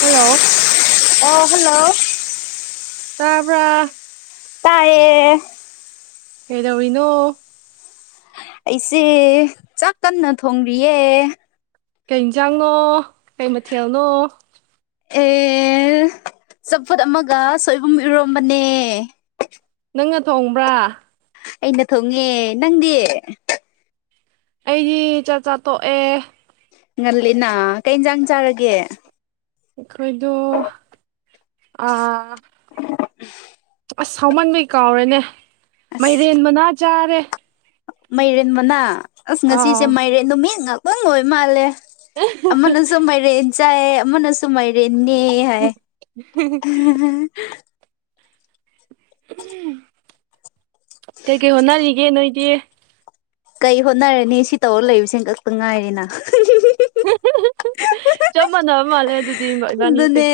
hello ꯑꯣ hello ꯇꯥꯄꯥ ꯇꯌꯦ ꯀꯩꯗꯧꯔꯤꯅꯣ ꯑꯩꯁꯦ ꯆꯥꯛ ꯇꯟꯅ ꯊꯣꯡꯔꯤꯌꯦ ꯀꯩ ꯌꯦꯟꯁꯥꯡꯅꯣ ꯀꯩ ꯃꯊꯦꯜꯅꯣ ꯑꯦ ꯆꯝꯐꯨꯠ ꯑꯃꯒ ꯁꯣꯏꯕꯨꯝ ꯏꯔꯣꯝꯕꯅꯦ ꯅꯪꯅ ꯊꯣꯡꯕ꯭ꯔꯥ ꯑꯩꯅ ꯊꯣꯡꯉꯦ ꯅꯪꯗꯤ ꯑꯩꯗꯤ ꯆꯥ ꯆꯥ ꯇꯣꯛꯑꯦ ꯉꯜꯂꯤꯅ ꯀꯩ ꯌꯦꯟꯖꯥꯡ ꯆꯥꯔꯒꯦ ꯑꯩꯈꯣꯏꯗꫭ ꯑꯥ ꯑꯁ ꯁꯥꯎꯃꯟꯕꯩ ꯀꯥꯎꯔꯦꯅꯦ ꯑꯁ ꯃꯥꯏꯔꯦꯟ ꯃꯅꯥ ꯆꯥꯔꯦ ꯃꯥꯏꯔꯦꯟ ꯃꯅꯥ ꯑꯁ ꯑꯥꯎ ꯉꯁꯤꯁꯦ ꯃꯥꯏꯔꯦꯟ ꯅꯨꯃꯤꯠ ꯉꯥꯛꯇꯪ ꯂꯣꯏ ꯃꯥꯜꯂꯦ ꯑꯃꯅꯁꯨ ꯃꯥꯏꯔꯦꯟ ꯆꯥꯏ ꯑꯃꯅꯁꯨ ꯃꯥꯏꯔꯦꯟꯅꯤ [unintelligible] ꯀꯩ ꯀꯩ ꯍꯣꯠꯅꯔꯤꯒꯦ ꯅꯣꯏꯗꯤ ꯀꯩ ꯍꯣꯠꯅꯔꯅꯤ ꯁꯤ ꯇꯧꯔ ꯂꯩꯕꯁꯤꯅ ꯈꯛꯇ ꯉꯥꯏꯔꯦꯅ ꯆꯞ ꯃꯥꯟꯅꯕ ꯃꯥꯜꯂꯦ ꯑꯗꯨꯗꯤ ꯏꯕ- ꯏꯕꯥꯅꯤꯁꯦ ꯑꯗꯨꯅꯦ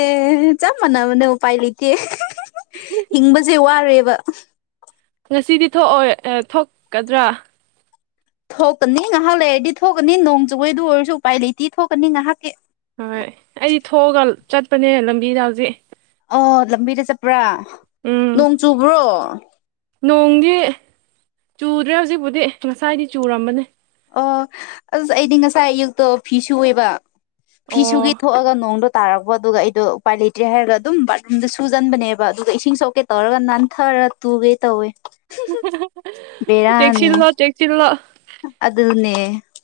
ꯆꯞ ꯃꯥꯟꯅꯕꯅ ꯎꯄꯥꯏ ꯂꯩꯇꯦ ꯍꯤꯡꯕꯁꯦ ꯋꯥꯔꯦꯕ ꯉꯁꯤꯗꯤ ꯊꯣꯛꯑꯣꯏ ꯊꯣꯛꯀꯗ꯭ꯔꯥ ꯊꯣꯛꯀꯅꯤ ꯉꯥꯏꯍꯥꯛ ꯂꯩꯔꯗꯤ ꯊꯣꯛꯀꯅꯤ ꯅꯣꯡ ꯆꯨꯕꯒꯤ ꯑꯗꯨ ꯑꯣꯏꯔꯁꯨ ꯎꯄꯥꯏ ꯂꯩꯇꯦ ꯊꯣꯛꯀꯅꯤ ꯉꯥꯏꯍꯥꯛꯀꯤ ꯍꯣꯏ ꯑꯩꯗꯤ ꯊꯣꯛꯑꯒ ꯆꯠꯄꯅꯦ ꯂꯝꯕꯤꯗ ꯍꯧꯖꯤꯛ ꯑꯣ ꯂꯝꯕꯤꯗ ꯆꯠꯄ꯭ꯔꯥ ꯎꯝ ꯅꯣꯡ ꯆꯨꯕ꯭ꯔꯣ ꯅꯣꯡꯗꯤ ꯆꯨꯗ꯭ꯔꯦ ꯍꯧꯖꯤꯛꯄꯨꯗꯤ ꯉꯁꯥꯏꯗꯤ ꯆꯨꯔꯝꯕꯅꯦ ꯑꯣ ꯑꯁ ꯑꯩꯗꯤ ꯉꯁꯥꯏ ꯑꯌꯨꯛꯇꯣ ꯐꯤ ꯁꯨꯑꯦꯕ ꯑꯣ ꯐꯤꯁꯨꯒꯤ ꯊꯣꯛꯑꯒ ꯅꯣꯡꯗ ꯇꯥꯔꯛꯄ ꯑꯗꯨꯒ ꯑꯩꯗꯣ ꯎꯄꯥꯏ ꯂꯩꯇ꯭ꯔꯦ ꯍꯥꯏꯔꯒ ꯑꯗꯨꯝ ꯕꯥꯠꯔꯨꯝꯗ ꯁꯨꯖꯟꯕꯅꯦꯕ ꯑꯗꯨꯒ ꯏꯁꯤꯡ ꯁꯣꯛꯀꯦ ꯇꯧꯔꯒ ꯅꯥꯟꯊꯔ ꯇꯨꯒꯦ ꯇꯧꯋꯦ ꯇꯦꯛꯁꯤꯜꯂꯣ ꯇꯦꯛꯁꯤꯜꯂꯣ ꯑꯗꯨꯗꯅꯦ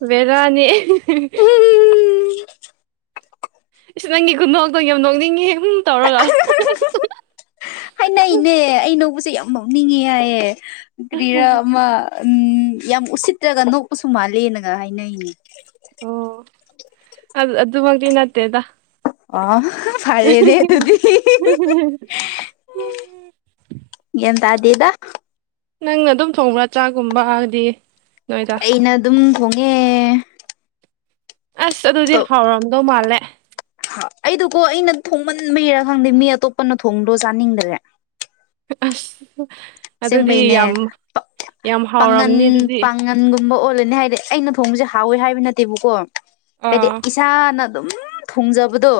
ꯕꯤꯔꯥꯅꯤ ꯏꯁ ꯅꯪꯒꯤ ꯈꯨꯗꯣꯛꯇꯣ ꯌꯥꯝ ꯅꯣꯛꯅꯤꯡꯉꯦ ꯍꯝ ꯍꯝ ꯇꯧꯔꯒ ꯍꯥꯏꯅꯩꯅꯦ ꯑꯩꯅꯧꯕꯁꯦ ꯌꯥꯝ ꯅꯛꯅꯤꯡꯉꯦ ꯍꯥꯏꯌꯦ ꯀꯔꯤꯔ ꯑꯃ ꯎ ꯌꯥꯝ ꯎꯁꯤꯠꯇ꯭ꯔꯒ ꯅꯣꯛꯄꯁꯨ ꯃꯥꯜꯂꯦꯅꯒ ꯍꯥꯏꯅꯩꯅꯦ ꯑꯣ ꯑꯗꯨꯃꯛꯇꯤ ꯅꯠꯇꯦꯗ ꯑ ꯐꯔꯦꯅꯦꯦ ꯑꯗꯨꯗꯤ ꯌꯥꯟ ꯇꯗꯦꯗ ꯅꯪꯅ ꯑꯗꯨꯝ ꯊꯣꯡꯕ꯭ꯔꯥ ꯆꯥꯛꯒꯨꯝꯕ ꯍꯥꯏꯗꯤ ꯑꯩꯅ ꯑꯗꯨꯝ ꯍꯣꯡꯉꯦ ꯑꯁ ꯑꯗꯨꯗꯤ ꯍꯥꯎꯔꯝꯗꯧ ꯃꯥꯜꯂꯦ ꯑꯩꯗꯨꯀꯣ ꯑꯩꯅ ꯊꯣꯡꯃꯟꯕꯩꯔꯥ ꯈꯪꯗꯦ ꯃꯤ ꯑꯇꯣꯞꯄꯅ ꯊꯣꯡꯗꯣ ꯆꯥꯅꯤꯡꯗ꯭ꯔꯦ ꯑꯁ ꯑꯗꯨꯗꯤ ꯑꯁꯦꯡꯕꯩꯅꯦ ꯌꯥꯝ ꯌꯥꯝ ꯍꯥꯎꯔꯝꯅꯤ ꯑꯗꯨꯗꯤ ꯒꯨꯝꯕ ꯑꯣꯜꯂꯅꯤ ꯍꯥꯏꯗꯤ ꯑꯩꯅ ꯊꯣꯡꯕꯁꯦ ꯍꯥꯎꯋꯦ ꯍꯥꯏꯕ ꯅꯠꯇꯦꯕꯀꯣ ꯍꯥꯏꯗꯤ ꯑꯥ ꯏꯁꯥꯅ ꯑꯗꯨꯝ ꯊꯣꯡꯖꯕꯗꯣ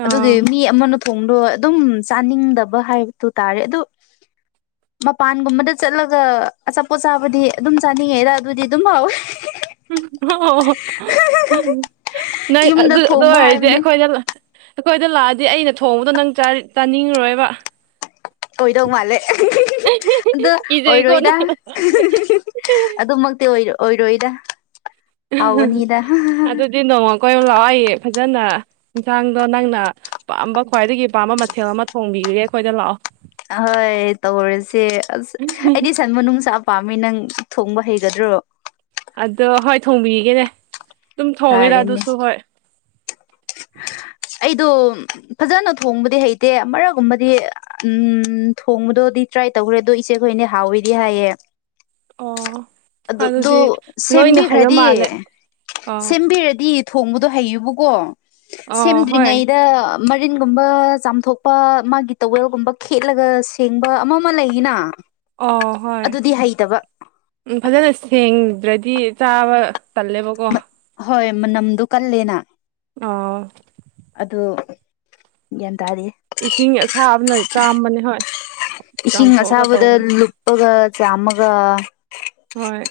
ꯑꯥ ꯑꯗꯨꯒꯤ ꯃꯤ ꯑꯃꯅ ꯊꯣꯡꯗꯣ ꯑꯗꯨꯝ ꯆꯥꯅꯤꯡꯗꯕ ꯍꯥꯏꯕꯗꯨ ꯇꯥꯔꯦ ꯑꯗꯨ ꯃꯄꯥꯟꯒꯨꯝꯕꯗ ꯆꯠꯂꯒ ꯑꯆꯥꯄꯣꯠ ꯆꯥꯕꯨꯗꯤ ꯑꯗꯨꯝ ꯆꯥꯅꯤꯡꯉꯦꯗ ꯑꯗꯨꯗꯤ ꯑꯗꯨꯝ ꯍꯥꯎꯋꯦ ꯎ ꯑꯣ ꯅꯪ ꯌꯨꯝꯗ ꯑꯗꯨ ꯑꯗꯨ ꯊꯣꯡꯕ ꯑꯣꯏꯔꯗꯤ ꯍꯥꯏꯕꯅꯦ ꯑꯩꯈꯣꯏꯅ ꯑꯩꯈꯣꯏꯗ ꯂꯥꯛꯑꯗꯤ ꯑꯩꯅ ꯊꯣꯡꯕꯗꯣ ꯅꯪ ꯆꯥꯅꯤꯡꯉꯨꯔꯣꯏꯕ ꯑꯣꯏꯗꯧ ꯃꯥꯜꯂꯦ ꯑꯗꯣ ꯏꯖꯩꯀꯣ ꯑꯣꯏꯔꯣꯏꯗ ꯅꯪ ꯑꯗꯨꯃꯛꯇꯤ ꯑꯣꯏ ꯑꯣꯏꯔꯣꯏꯗ ꯍꯥꯎꯕꯅꯤꯗ ꯑꯗꯨꯗꯤ ꯅꯣꯡꯃ ꯀꯣꯏ ꯂꯥꯛꯂꯣ ꯑꯩ ꯐꯖꯅ ꯌꯦꯟꯁꯥꯡꯗꯣ ꯅꯪꯅ ꯄꯥꯝꯕ ꯈ꯭ꯋꯥꯏꯗꯒꯤ ꯄꯥꯝꯕ ꯃꯊꯦꯜ ꯑꯃ ꯊꯣꯡꯕꯤꯔꯒꯦ ꯑꯩꯈꯣꯏꯗ ꯂꯥꯛꯑꯣ ꯑꯍꯣꯏ ꯇꯧꯔꯁꯦ ꯑꯁ ꯑꯩꯗꯤ ꯁꯟ ꯃꯅꯨꯡꯅꯨꯡꯁꯥ ꯄꯥꯝꯃꯤ ꯅꯪ ꯊꯣꯡꯕ ꯍꯩꯒꯗ꯭ꯔꯣ ꯑꯗꯣ ꯍꯣꯏ ꯊꯣꯡꯕꯤꯔꯤꯒꯦꯅꯦ ꯐꯔꯅꯦ [unintelligible] ꯑꯩꯗꯣ ꯐꯖꯅ ꯊꯣꯡꯕꯗꯤ ꯍꯩꯇꯦ ꯑꯃꯛꯒꯨꯝꯕꯗꯤ ꯎꯝ ꯊꯣꯡꯕꯗꯣꯗꯤ ꯇ꯭ꯔꯥꯏ ꯇꯧꯈ꯭ꯔꯦ ꯑꯗꯣ ꯏꯆꯦꯈꯣꯏꯅꯦ ꯍꯥꯎꯋꯤꯗꯤ ꯍꯥꯏꯌꯦ ꯑꯣ ꯑꯗꯨ ꯑꯗꯨ ꯑꯗꯨꯗꯤ ꯂꯣꯏꯅ ꯍꯩꯕ ꯁꯦꯝꯕꯤꯈ꯭ꯔꯗꯤ ꯃꯥꯜꯂꯦ ꯑꯣ ꯁꯦꯝꯕꯤꯔꯗꯤ ꯊꯣꯡꯕꯗꯣ ꯍꯩꯌꯨꯕꯀꯣ ꯑꯣ ꯍꯣꯏ ꯁꯦꯝꯗ꯭ꯔꯤꯉꯩꯗ ꯃꯔꯤꯟꯒꯨꯝꯕ ꯆꯥꯝꯊꯣꯛꯄ ꯃꯥꯒꯤ ꯇꯧꯋꯦꯜꯒꯨꯝꯕ ꯈꯦꯠꯂꯒ ꯁꯦꯡꯕ ꯑꯃ ꯑꯃ ꯂꯩꯌꯦꯅ ꯑꯣ ꯍꯣꯏ ꯑꯗꯨꯗꯤ ꯍꯩꯇꯕ ꯎ ꯐꯖꯅ ꯁꯦꯡꯗ꯭ꯔꯗꯤ ꯆꯥꯕ ꯇꯜꯂꯦꯕꯀꯣ ꯍꯣꯏ ꯃꯅꯝꯗꯣ ꯀꯜꯂꯦꯅ ꯑ ꯑꯗꯨ ꯒ꯭ꯌꯥꯟ ꯇꯥꯔꯤ ꯏꯁꯤꯡ ꯑꯁꯥꯕꯅ ꯆꯥꯝꯕꯅꯦ ꯍꯣꯏ ꯏꯁꯤꯡ ꯆꯥꯝꯊꯣꯛꯑꯒ ꯑꯁꯥꯕꯗ ꯇꯧꯕꯅꯦ ꯂꯨꯞꯄꯒ ꯆꯥꯝꯃꯒ ꯍꯣꯏ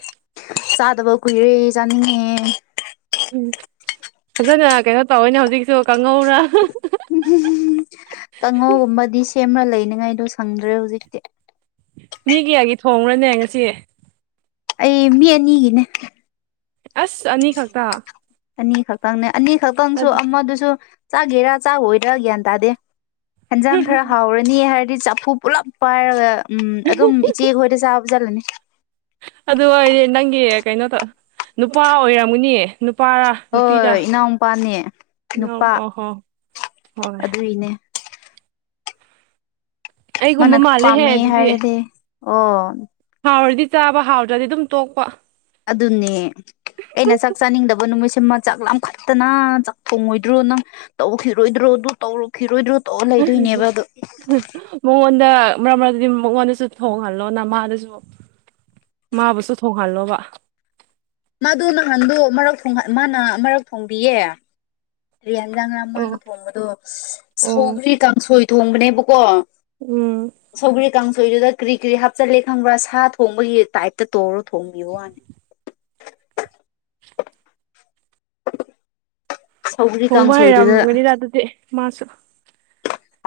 ꯆꯥꯗꯕ ꯀꯨꯏꯔꯦ ꯆꯥꯅꯤꯡꯉꯦ ꯎꯝ ꯐꯖꯅ ꯀꯩꯅꯣ ꯇꯧꯋꯅꯦ ꯍꯧꯖꯤꯛꯁꯨ ꯀꯥꯡꯉꯧꯔ ꯀꯥꯡꯉꯧꯒꯨꯝꯕꯗꯤ ꯁꯦꯝꯅ ꯂꯩꯅꯤꯉꯥꯏꯗꯣ ꯁꯪꯗ꯭ꯔꯦ ꯍꯧꯖꯤꯛꯇꯤ ꯃꯤ ꯀꯌꯥꯒꯤ ꯊꯣꯡꯉꯔꯅꯦ ꯉꯁꯤ ꯑꯩ ꯃꯤ ꯑꯅꯤꯒꯤꯅꯦ ꯑꯁ ꯑꯅꯤꯈꯛꯇ ꯑꯅꯤ ꯈꯛꯇꯪꯅꯦ ꯑꯅꯤ ꯈꯛꯇꯪꯁꯨ ꯑꯃꯗꯨꯁꯨ ꯆꯥꯒꯦꯔꯥ ꯆꯥꯣꯏꯗꯔꯥ ꯒ꯭ꯌꯥꯟ ꯇꯥꯗꯦ ꯍꯟꯖꯥꯡ ꯈꯔ ꯍꯥꯎꯔꯅꯤ ꯍꯥꯏꯔꯗꯤ ꯆꯐꯨ ꯄꯨꯜꯂꯞ ꯄꯥꯏꯔꯒ ꯎꯝ ꯑꯗꯨꯝ ꯏꯆꯦ ꯈꯣꯏꯗ ꯆꯥꯕ ꯆꯠꯂꯅꯤ ꯑꯗꯨ ꯑꯣꯏꯗꯤ ꯅꯪꯒꯤ ꯀꯩꯅꯣ ꯇ ꯅꯨꯄꯥ ꯑꯣꯏꯔꯝꯒꯅꯤ ꯅꯨꯄꯥꯔꯥ ꯅꯨꯄꯤꯔ ꯍꯣꯏ ꯏꯅꯥꯎꯄꯥꯅꯦ ꯅꯨꯄꯥ ꯑ ꯍꯣ ꯍꯥꯏ ꯑꯗꯨꯒꯤꯅꯦ ꯃꯥꯅ ꯑꯩꯒꯨꯝꯕ ꯃꯥꯜꯂꯦꯍꯦ ꯄꯥꯝꯃꯦ ꯑꯗꯨꯗꯤ ꯍꯥꯏꯔꯗꯤ ꯑꯣ ꯍꯥꯎꯔꯗꯤ ꯆꯥꯕ ꯍꯥꯎꯗ꯭ꯔꯗꯤ ꯑꯗꯨꯝ ꯇꯣꯛꯄ ꯑꯗꯨꯅꯦ ꯑꯩꯅ ꯆꯥꯛ ꯆꯥꯅꯤꯡꯗꯕ ꯅꯨꯃꯤꯠꯁꯤꯃ ꯆꯥꯛ ꯂꯥꯝꯈꯠꯇꯅ ꯆꯥꯛ ꯊꯣꯡꯉꯣꯏꯗ꯭ꯔꯣ ꯅꯪ ꯇꯧꯈꯤꯔꯣꯏꯗ꯭ꯔꯣ ꯑꯗꯨ ꯇꯧꯔꯛꯈꯤꯔꯣꯏꯗ꯭ꯔꯣ ꯇꯧꯔ ꯂꯩꯗꯣꯏꯅꯦꯕ ꯑꯗꯣ ꯃꯉꯣꯟꯗ ꯃꯔꯛ ꯃꯔꯗꯗꯤ ꯃꯉꯣꯟꯗꯁꯨ ꯊꯣꯡꯍꯜꯂꯣ ꯅꯃꯥꯗꯁꯨ ꯃꯥꯕꯨꯁꯨ ꯊꯣꯡꯍꯜꯂꯣꯕ ꯃꯥꯗꯨ ꯅꯍꯥꯟꯗꯣ ꯃꯔꯛ ꯃꯥꯅ ꯃꯔꯛ ꯊꯣꯡꯕꯤꯌꯦ ꯍꯟꯖꯥꯡ ꯔ ꯑꯣ ꯃꯥꯅ ꯊꯣꯡꯕꯗꯣ ꯑꯣ ꯁꯧꯒ꯭ꯔꯤ ꯀꯥꯡꯁꯣꯏ ꯊꯣꯡꯕꯅꯦꯕꯀꯣ ꯎꯝ ꯁꯧꯒ꯭ꯔꯤ ꯀꯥꯡꯁꯣꯏꯗꯨꯗ ꯀꯔꯤ ꯀꯔꯤ ꯍꯥꯞꯆꯤꯜꯂꯦ ꯈꯪꯕ꯭ꯔꯥ ꯁꯥ ꯊꯣꯡꯕꯒꯤ ꯇꯥꯏꯞꯇ ꯇꯧꯔꯣ ꯊꯣꯡꯕꯤꯌꯨ ꯋꯥꯅꯤ [inaudible] ꯊꯣꯡꯕ ꯀꯥꯡꯁꯣꯏꯗꯨꯗ ꯍꯩꯔꯝꯒꯅꯤꯗ ꯑꯗꯨꯗꯤ ꯃꯥꯁꯨ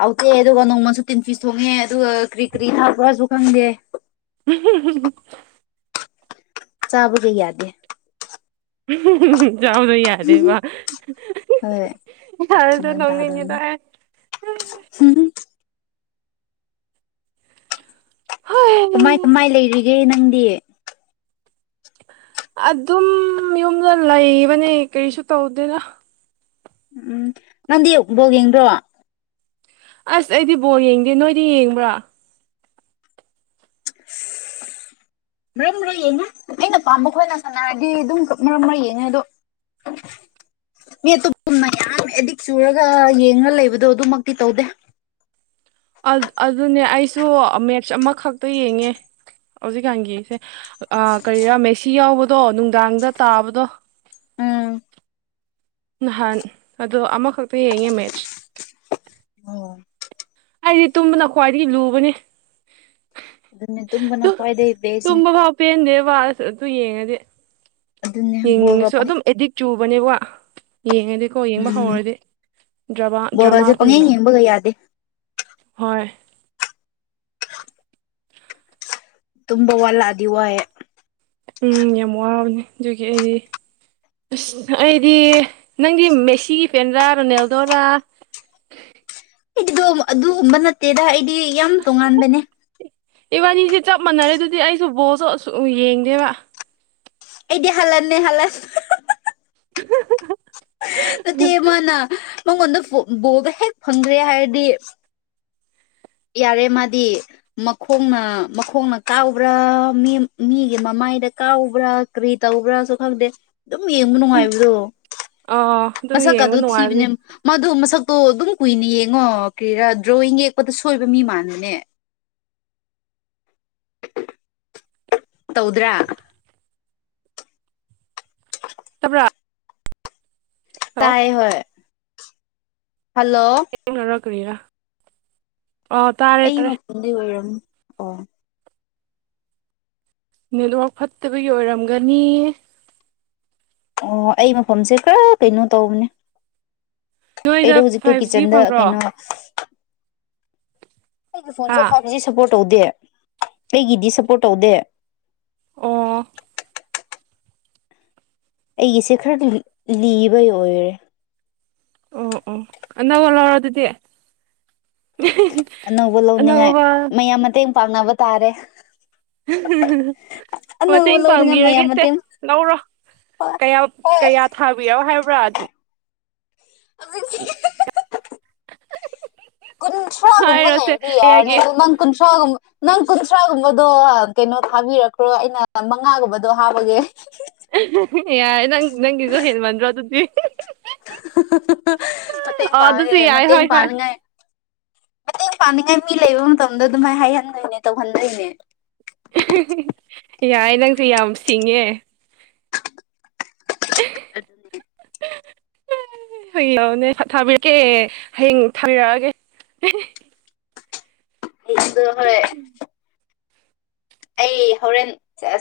ꯍꯥꯎꯗꯦ ꯑꯗꯨꯒ ꯅꯣꯡꯃꯁꯨ ꯇꯤꯟ ꯐꯤꯤꯁ ꯁꯣꯡꯉꯦ ꯑꯗꯨꯒ ꯀꯔꯤ ꯀꯔꯤ ꯊꯥꯎꯕ꯭ꯔꯥꯁꯨ ꯈꯪꯗꯦ [unintelligible] ꯆꯥꯕꯗꯤ ꯌꯥꯗꯦ ꯎ ꯌꯥꯎꯗ ꯌꯥꯗꯦ ꯋꯥ ꯍꯣꯏ ꯍꯔꯁꯨ ꯒ꯭ꯌꯥꯟ ꯊꯧꯅꯤꯅꯤꯗ ꯇꯥꯗꯝꯅꯤ ꯍꯣꯏ ꯀꯃꯥꯏ ꯀꯃꯥꯏ ꯂꯩꯔꯤꯒꯦ ꯅꯪꯗꯤ ꯑꯗꯨꯝ ꯌꯨꯝꯗ ꯂꯩꯕꯅꯦ ꯀꯔꯤꯁꯨ ꯇꯧꯗꯦꯗ ꯎꯝ ꯅꯗꯤ ꯕꯣꯜ ꯌꯦꯡꯗꯔꯣ ꯑꯁ ꯑꯩꯗꯤ ꯕꯣꯔ ꯌꯦꯡꯒꯦ ꯅꯣꯏꯗꯤ ꯌꯦꯡꯕ꯭ꯔꯥ ꯃꯔꯛ ꯃꯔꯛ ꯌꯦꯡꯉꯣ ꯑꯩꯅ ꯄꯥꯝꯕꯈꯣꯏꯅ ꯁꯥꯟꯅꯔꯗꯤ ꯑꯗꯨꯝ ꯃꯔꯛ ꯃꯔꯛ ꯌꯦꯡꯉꯦ ꯑꯗꯣ ꯃꯤ ꯑꯣꯨꯝꯅ ꯌꯥꯝ ꯑꯦꯗꯤꯛ ꯆꯨꯔꯒ ꯌꯦꯡꯉ ꯂꯩꯕꯗꯣ ꯑꯗꯨꯃꯛꯇꯤ ꯇꯧꯗꯦ ꯑꯗꯨꯅꯦ ꯑꯩꯁꯨ ꯃꯦꯠꯁ ꯑꯃꯈꯛꯇ ꯌꯦꯡꯉꯦ ꯍꯧꯖꯤꯛꯀꯥꯟꯒꯤꯁꯦ ꯀꯔꯤꯔꯥ ꯃꯦꯁꯤ ꯌꯥꯎꯕꯗꯣ ꯅꯨꯡꯗꯥꯡꯗ ꯇꯥꯕꯗꯣ ꯎꯝ ꯅꯍꯥꯟ ꯑꯗꯣ ꯑꯃꯈꯛꯇ ꯌꯦꯡꯉꯦ ꯃꯦꯠꯆ ꯑꯣ ꯑꯩꯗꯤ ꯇꯨꯝꯕꯅ ꯈ꯭ꯋꯥꯏꯗꯒꯤ ꯂꯨꯕꯅꯤ ꯇꯨꯝꯕꯅ ꯈ꯭ꯋꯥꯏꯗꯒꯤ ꯕꯦꯁꯅꯦ ꯄꯦꯟꯗꯦ ꯋꯥꯁ ꯑꯗꯨ ꯌꯦꯡꯉꯗꯤ ꯑꯗꯨꯅꯦ ꯕꯣꯜꯒ ꯌꯦꯡꯅꯤꯡꯉꯁꯨ ꯄꯪ ꯑꯗꯨꯝ ꯑꯦꯗꯤꯛ ꯆꯨꯕꯅꯦꯕ ꯌꯦꯡꯉꯗꯤ ꯀꯣ ꯌꯦꯡꯕ ꯎꯝ ꯍꯧꯔꯗꯤ ꯗ꯭ꯔ ꯕꯣꯜꯒꯁꯦ ꯗ꯭ꯔꯃꯥꯒꯨꯝꯅ ꯄꯪꯌꯦꯡ ꯌꯦꯡꯕꯒ ꯌꯥꯗꯦ ꯍꯣꯏ ꯇꯨꯝꯕ ꯋꯥꯂꯗꯤ ꯋꯥꯏꯋꯦ ꯎꯝ ꯌꯥꯝ ꯋꯥꯕꯅꯦ ꯍꯧꯖꯤꯒꯤ ꯑꯩꯒꯤ ꯑꯁ ꯑꯩꯗꯤ ꯅꯪꯗꯤ ꯃꯦꯁꯤꯒꯤ ꯐꯦꯟꯔꯥ ꯔꯣꯅꯦꯜꯗꯣꯔꯥ ꯑꯩꯒꯤꯗꯣ ꯑꯗꯨꯒꯨꯝꯕ ꯅꯠꯇꯦꯗ ꯑꯩꯗꯤ ꯌꯥꯝ ꯇꯣꯉꯥꯟꯕꯅꯦ ꯏꯕꯥꯅꯤꯁꯦ ꯆꯞ ꯃꯥꯟꯅꯔꯦ ꯑꯗꯨꯗꯤ ꯑꯩꯁꯨ ꯕꯣꯁꯨ ꯌꯦꯡꯗꯦꯕ ꯑꯦꯗꯤ ꯍꯜꯥꯟꯅꯦ ꯍꯂꯠ [unintelligible] ꯅꯠꯇꯦ ꯃꯥꯅ ꯃꯉꯣꯟꯗ ꯕꯣꯜ-ꯕꯣꯜꯗꯣ ꯍꯦꯛ ꯐꯪꯗ꯭ꯔꯦ ꯍꯥꯏꯔꯗꯤ ꯌꯥꯔꯦ ꯃꯥꯗꯤ ꯃꯈꯣꯡꯅ ꯃꯈꯣꯡꯅ ꯀꯥꯎꯕ꯭ꯔꯥ ꯃꯤ ꯃꯤꯒꯤ ꯃꯃꯥꯏꯗ ꯀꯥꯎꯕ꯭ꯔꯥ ꯀꯔꯤ ꯇꯕꯨꯕ꯭ꯔꯥꯁꯨ ꯈꯪꯗꯦ ꯑꯗꯨꯝ ꯌꯦꯡꯕ ꯎꯝ ꯅꯨꯡꯉꯥꯏꯕꯗꯣ ꯑꯥ ꯑꯗꯨꯝ ꯃꯁꯛ ꯌꯦꯡꯕ ꯀꯥꯗꯨ ꯅꯨꯡꯉꯥꯏꯕꯅꯦ ꯊꯤꯕꯥꯅꯦꯕ ꯃꯥꯗꯣ ꯃꯁꯛꯇꯣ ꯑꯗꯨꯝ ꯀꯨꯏꯅ ꯌꯦꯡꯉꯣ ꯀꯔꯥ ꯗ꯭ꯔꯣꯣꯌꯋꯤꯡ ꯌꯦꯛꯄꯗ ꯁꯣꯏꯕ ꯃꯤ ꯃꯥꯟꯕꯅꯦ ꯇꯧꯗ꯭ꯔꯥ ꯇꯥꯞ ꯇꯥꯏ ꯍ ꯍꯜꯂꯣ ꯔ ꯀ꯭ꯔꯦꯌꯥ ꯑꯣ ꯇꯥꯔꯦ ꯑꯩ ꯇꯥꯔꯦ ꯃꯄꯨꯟꯗꯩ ꯑꯣꯏꯔꯝꯅꯤ ꯑꯣ ꯅꯦꯠꯋꯔꯛ ꯐꯠꯇꯕꯒꯤ ꯑꯣꯏꯔꯝꯒꯅꯤ ꯑꯣ ꯑꯩ ꯃꯐꯝꯁꯦ ꯈꯔ ꯀꯩꯅꯣ ꯇꯧꯕꯅꯦ ꯅꯣꯏꯗ ꯑꯩꯗꯣ ꯍꯧꯖꯤꯛꯇꯣ ꯐꯥꯏꯚ ꯖꯤ ꯀꯤꯠꯆꯟꯗ ꯐꯪꯕ꯭ꯔꯣ ꯀꯩꯅꯣ ꯑꯩꯒꯤ ꯍꯥ ꯐꯣꯟꯁꯦ ꯐꯥꯏꯚ ꯖꯤ ꯁꯞꯄꯣꯔꯠ ꯇꯧꯗꯦ ꯀꯩꯒꯤꯗꯤ ꯁꯞꯄꯣꯔꯠ ꯇꯧꯗꯦ ꯑꯣ ꯑꯩꯒꯤꯁꯦ ꯈꯔ ꯂꯤꯕꯩ ꯑꯣꯏꯔꯦ ꯑꯣ ꯑꯣ ꯑꯅꯧꯕ ꯂꯧꯔꯣ ꯑꯗꯨꯗꯤ ꯑꯅꯧꯕ ꯂꯧꯅꯤꯡꯉꯥꯏ ꯑꯅꯧꯕ ꯃꯌꯥꯝ ꯃꯇꯦꯡ ꯄꯥꯡꯅꯕ ꯇꯥꯔꯦ ꯑꯅꯧꯕ ꯃꯇꯦꯡ ꯂꯧꯅꯤꯡꯉꯥꯏ ꯃꯌꯥꯝ ꯄꯥꯡꯕꯤꯔꯒꯦ ꯁꯦ ꯃꯇꯦꯡ ꯂꯧꯔꯣ ꯀꯌꯥ ꯀꯌꯥ ꯊꯥꯕꯤꯔꯣ ꯍꯥꯏꯕ꯭ꯔꯥ ꯑꯗꯨ ꯀꯨꯟꯊ꯭ꯔꯥꯒꯨꯝꯕ ꯍꯥꯏꯔꯣꯁꯦ ꯂꯩꯔꯗꯤ ꯌꯥꯔꯅꯤ ꯀꯌꯥꯒꯤ ꯑꯗꯨ ꯅꯪ ꯀꯨꯟꯊ꯭ꯔꯥꯒꯨꯝꯕ ꯅꯪ ꯀꯨꯟꯊ꯭ꯔꯥꯒꯨꯝꯕꯗꯣ ꯀꯩꯅꯣ ꯊꯥꯕꯤꯔꯛꯈ꯭ꯔꯣ ꯑꯩꯅ ꯃꯉꯥꯒꯨꯝꯕꯗꯣ ꯍꯥꯕꯒꯦ ꯌꯥꯔꯦ ꯅꯪ-ꯅꯪꯒꯤꯗꯨ ꯍꯦꯟꯃꯟꯗ꯭ꯔꯣ ꯑꯗꯨꯗꯤ ꯃꯦ ꯑꯥ ꯄꯥꯒꯦ ꯑꯗꯨꯁꯨ ꯃ ꯌꯥꯏ ꯍꯣꯏ ꯍꯣꯏ ꯄꯥꯥꯟꯒ ꯃꯇ ꯄꯥꯅꯤꯡꯉꯥꯏ ꯃꯤ ꯂꯩꯕ ꯃꯇꯝꯗ ꯑꯗꯨꯝꯥꯏꯅ ꯍꯥꯏꯍꯟꯗꯣꯏꯅꯦ ꯇꯧꯍꯟꯗꯣꯏꯅꯦ ꯌꯥꯏ ꯅꯪꯁꯦ ꯌꯥꯝ ꯁꯤꯡꯉꯦ ꯑꯗꯨ [unintelligible] ꯊꯥꯕꯤꯔꯛꯀꯦ ꯍꯥꯌꯦꯡ ꯊꯥꯕꯤꯔꯛꯑꯒꯦ ꯍꯗꯨ ꯍꯣꯏ [unintelligible] ꯑꯩ ꯍꯣꯔꯦꯟꯁ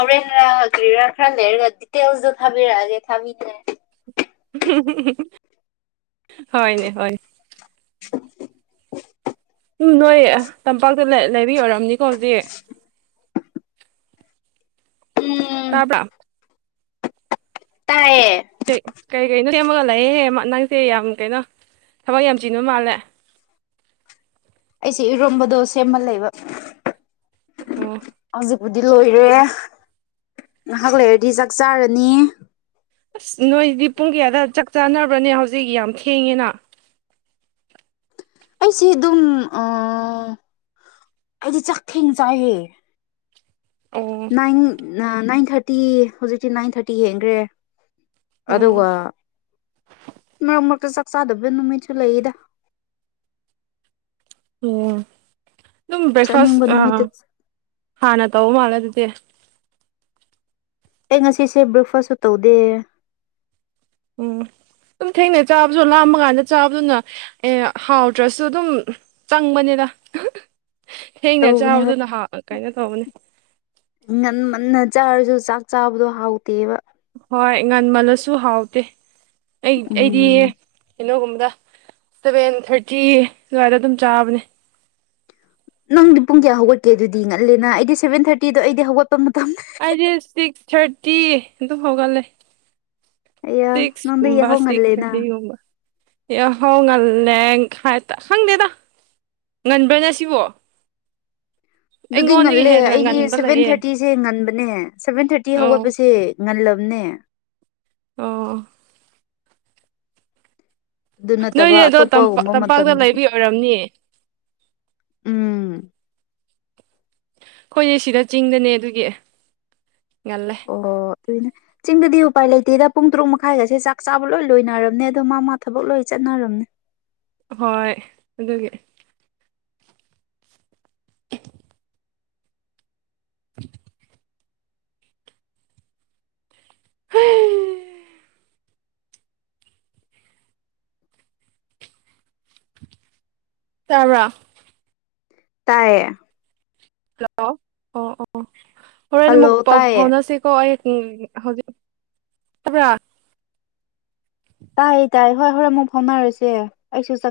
ꯍꯧꯔꯦꯟꯔꯥ ꯀ꯭ꯔꯤꯔꯥ ꯈꯔ ꯂꯩꯔꯒ ꯗꯤꯇꯦꯜꯁꯗꯨ ꯊꯥꯕꯤꯔꯛꯑꯒꯦ ꯊꯥꯕꯤꯗꯦ ꯍꯣꯏꯅꯦ-ꯍꯣꯏꯅꯦ [inaudible] ꯎꯝ ꯅꯣꯏ ꯇꯝꯄꯥꯛꯇ ꯂꯩꯕꯤ ꯑꯣꯏꯔꯝꯅꯤꯀꯣ ꯍꯧꯖꯤꯛ ꯎꯝ ꯇꯥꯕ꯭ꯔꯥ ꯇꯥꯏꯌꯦ ꯀꯩ-ꯀꯩ-ꯀꯩꯅꯣ ꯁꯦꯝꯃꯒ ꯂꯩꯌꯦ ꯅꯪꯁꯦ ꯌꯥꯝ ꯀꯩꯅꯣ ꯊꯕꯛ ꯌꯥꯝ ꯆꯤꯟꯕ ꯃꯥꯜꯂꯦ ꯑꯩꯁꯦ ꯏꯔꯣꯝꯕꯗꯣ ꯁꯦꯝꯃꯥ ꯂꯩꯕ ꯑꯣ ꯍꯧꯖꯤꯛꯄꯨꯗꯤ ꯂꯣꯏꯔꯦ ꯉꯥꯏꯍꯥꯛ ꯂꯩꯔꯗꯤ ꯆꯥꯛ ꯆꯥꯔꯅꯤ ꯑꯁ ꯅꯣꯏꯗꯤ ꯄꯨꯡ ꯀꯌꯥꯗ ꯆꯥꯛ ꯆꯥꯅꯕ꯭ꯔꯥꯅꯦ ꯍꯧꯖꯤꯛ ꯌꯥꯝ ꯊꯦꯡꯉꯦꯅ ꯑꯩꯁꯦ ꯗꯨꯝ ꯑꯥ ꯑꯩꯗꯤ ꯆꯥꯛꯊꯦꯡꯅ ꯆꯥꯏꯌꯦ ꯑꯣ ꯅꯥꯏꯟ ꯅꯥꯏꯟ ꯊꯥꯔꯇꯤ ꯍꯧꯖꯤꯛꯇꯤ ꯅꯥꯏꯟ ꯊꯥꯔꯇꯤ ꯍꯡꯈ꯭ꯔꯦ ꯑꯣ ꯑꯗꯨꯒ ꯃꯔꯛ ꯃꯔꯛꯇ ꯆꯥꯛ ꯆꯥꯗꯕ ꯅꯨꯃꯤꯠꯁꯨ ꯂꯩꯗ ꯑꯣ ꯑꯗꯨꯝ ꯆꯥꯅꯤꯡꯕ ꯕ꯭ꯔꯦꯛꯐꯥꯁ ꯅꯨꯃꯤꯠꯇ ꯍꯥꯟꯅ ꯇꯧꯕ ꯃꯥꯜꯂꯦ ꯑꯗꯨꯗꯤ ꯉꯥꯁꯤꯁꯦ ꯕ꯭ꯔꯣꯛꯐꯥꯁꯁꯨ ꯇꯧꯗꯦ ꯎꯝ ꯑꯗꯨꯝ ꯊꯦꯡꯅꯩ ꯆꯥꯕꯁꯨ ꯂꯥꯝꯕ ꯀꯥꯟꯗ ꯆꯥꯕꯗꯨꯅ ꯑꯦ ꯍꯥꯎꯗ꯭ꯔꯁꯨ ꯑꯗꯨꯝ ꯆꯪꯕꯅꯤꯅ ꯊꯦꯡꯅ ꯇꯧꯕꯅꯦ ꯍꯣꯏ ꯆꯥꯕꯗꯨꯅ ꯍꯥꯎ ꯀꯩꯅꯣ ꯇꯧꯕꯅꯦ ꯉꯟ ꯃꯟꯅ ꯆꯥꯔꯁꯨ ꯆꯥꯛ ꯆꯥꯕꯗꯣ ꯍꯥꯎꯇꯦꯕ ꯍꯣꯏ ꯉꯟꯃꯜꯂꯁꯨ ꯍꯥꯎꯇꯦ ꯑꯩ ꯑꯩꯗꯤ ꯎꯝ ꯀꯩꯅꯣꯒꯨꯝꯕꯗ ꯁꯚꯦꯟ ꯊꯥꯔꯇꯤ ꯑꯗꯨꯋꯥꯏꯗ ꯑꯗꯨꯝ ꯆꯥꯕꯅꯦ ꯅꯪꯗꯤ ꯄꯨꯡ ꯀꯌꯥ ꯍꯧꯒꯠꯀꯦ ꯑꯗꯨꯗꯤ ꯉꯜꯂꯦꯅ ꯑꯩꯗꯤ ꯁꯚꯦꯟ ꯊꯥꯔꯇꯤꯗꯣ ꯑꯩꯗꯤ ꯍꯧꯒꯠꯄ ꯃꯇꯝ ꯁꯤꯁ ꯊꯥꯔꯇꯤ ꯑꯗꯨ ꯍꯧꯒꯦ ꯑꯌꯥ ꯁꯤꯛꯁ ꯅꯪꯗꯤ ꯀꯨꯝꯕ ꯌꯥꯍꯧ ꯁꯤꯛꯁ ꯉꯜꯂꯦꯅ ꯊꯔꯇꯤꯒꯨꯝꯕ ꯌꯥꯍꯧ ꯉꯜꯂꯦ ꯍꯥꯏ ꯈꯪꯗꯦꯗ ꯉꯟꯕ꯭ꯔꯅ ꯁꯤꯕꯣ ꯑꯗꯨꯗꯤ ꯑꯩꯉꯣꯟꯗꯒꯤ ꯉꯜꯂꯦ ꯍꯦꯟꯅ ꯑꯩꯗꯤ ꯉꯟꯕ ꯁꯚꯦꯟ ꯂꯩꯌꯦ ꯊꯥꯔꯇꯤꯁꯦ ꯉꯟꯕꯅꯦ ꯁꯚꯦꯟ ꯊꯥꯔꯇꯤ ꯑꯣ ꯍꯧꯒꯠꯄꯁꯦ ꯉꯜꯂꯕꯅꯦ ꯑꯥ ꯑꯗꯨ ꯅꯠꯇꯕ ꯅꯣꯏꯗꯤ ꯑꯗꯣ ꯇꯝꯄꯥꯛ ꯑꯇꯣꯞꯄꯒꯨꯝꯕ ꯇꯝꯄꯥꯛꯇ ꯃꯇꯝꯗꯗꯤ ꯂꯩꯕꯤ ꯑꯣꯏꯔꯝꯅꯤ ꯎꯝ ꯑꯩꯈꯣꯏꯅꯦ ꯁꯤꯗ ꯆꯤꯡꯗꯅꯦ ꯑꯗꯨꯒꯤ ꯉꯜꯂꯦ ꯑꯣ ꯑꯗꯨꯅꯦ ꯆꯤꯡꯗꯗꯤ ꯎꯄꯥꯏ ꯂꯩꯇꯦꯗ ꯄꯨꯡ ꯇꯔꯨꯛ ꯃꯈꯥꯏꯒꯁꯦ ꯆꯥꯛ ꯆꯥꯕ ꯂꯣꯏ ꯂꯣꯏꯅꯔꯔꯕꯅꯦ ꯑꯗꯣ ꯃꯥ ꯃꯥ ꯊꯕꯛ ꯂꯣꯏ ꯆꯠꯅꯔꯝꯅꯦ ꯍꯣꯏ ꯑꯗꯨꯒꯤ [inaudible] [inaudible] ꯍ ꯇꯥꯔꯥ ꯇꯥꯏꯌꯦ ꯂꯥꯎꯂꯣ ꯑꯣ-ꯑꯣ ꯍꯣꯔꯦꯟ ꯍꯜꯂꯣ ꯃꯨꯛ ꯄꯥꯎ ꯇꯥꯏꯌꯦ ꯐꯥꯎꯅꯥꯁꯤ ꯀꯣ ꯑꯩ ꯎꯝ ꯍꯧꯖꯤꯛ ꯇꯥꯕ꯭ꯔꯥ ꯇꯥꯏꯌꯦ ꯇꯥꯏ ꯍꯣꯏ ꯍꯣꯔꯦꯟ ꯃꯨꯛ ꯐꯥꯎꯅꯔꯥꯁꯦ ꯑꯩꯁꯨ ꯆꯥꯛ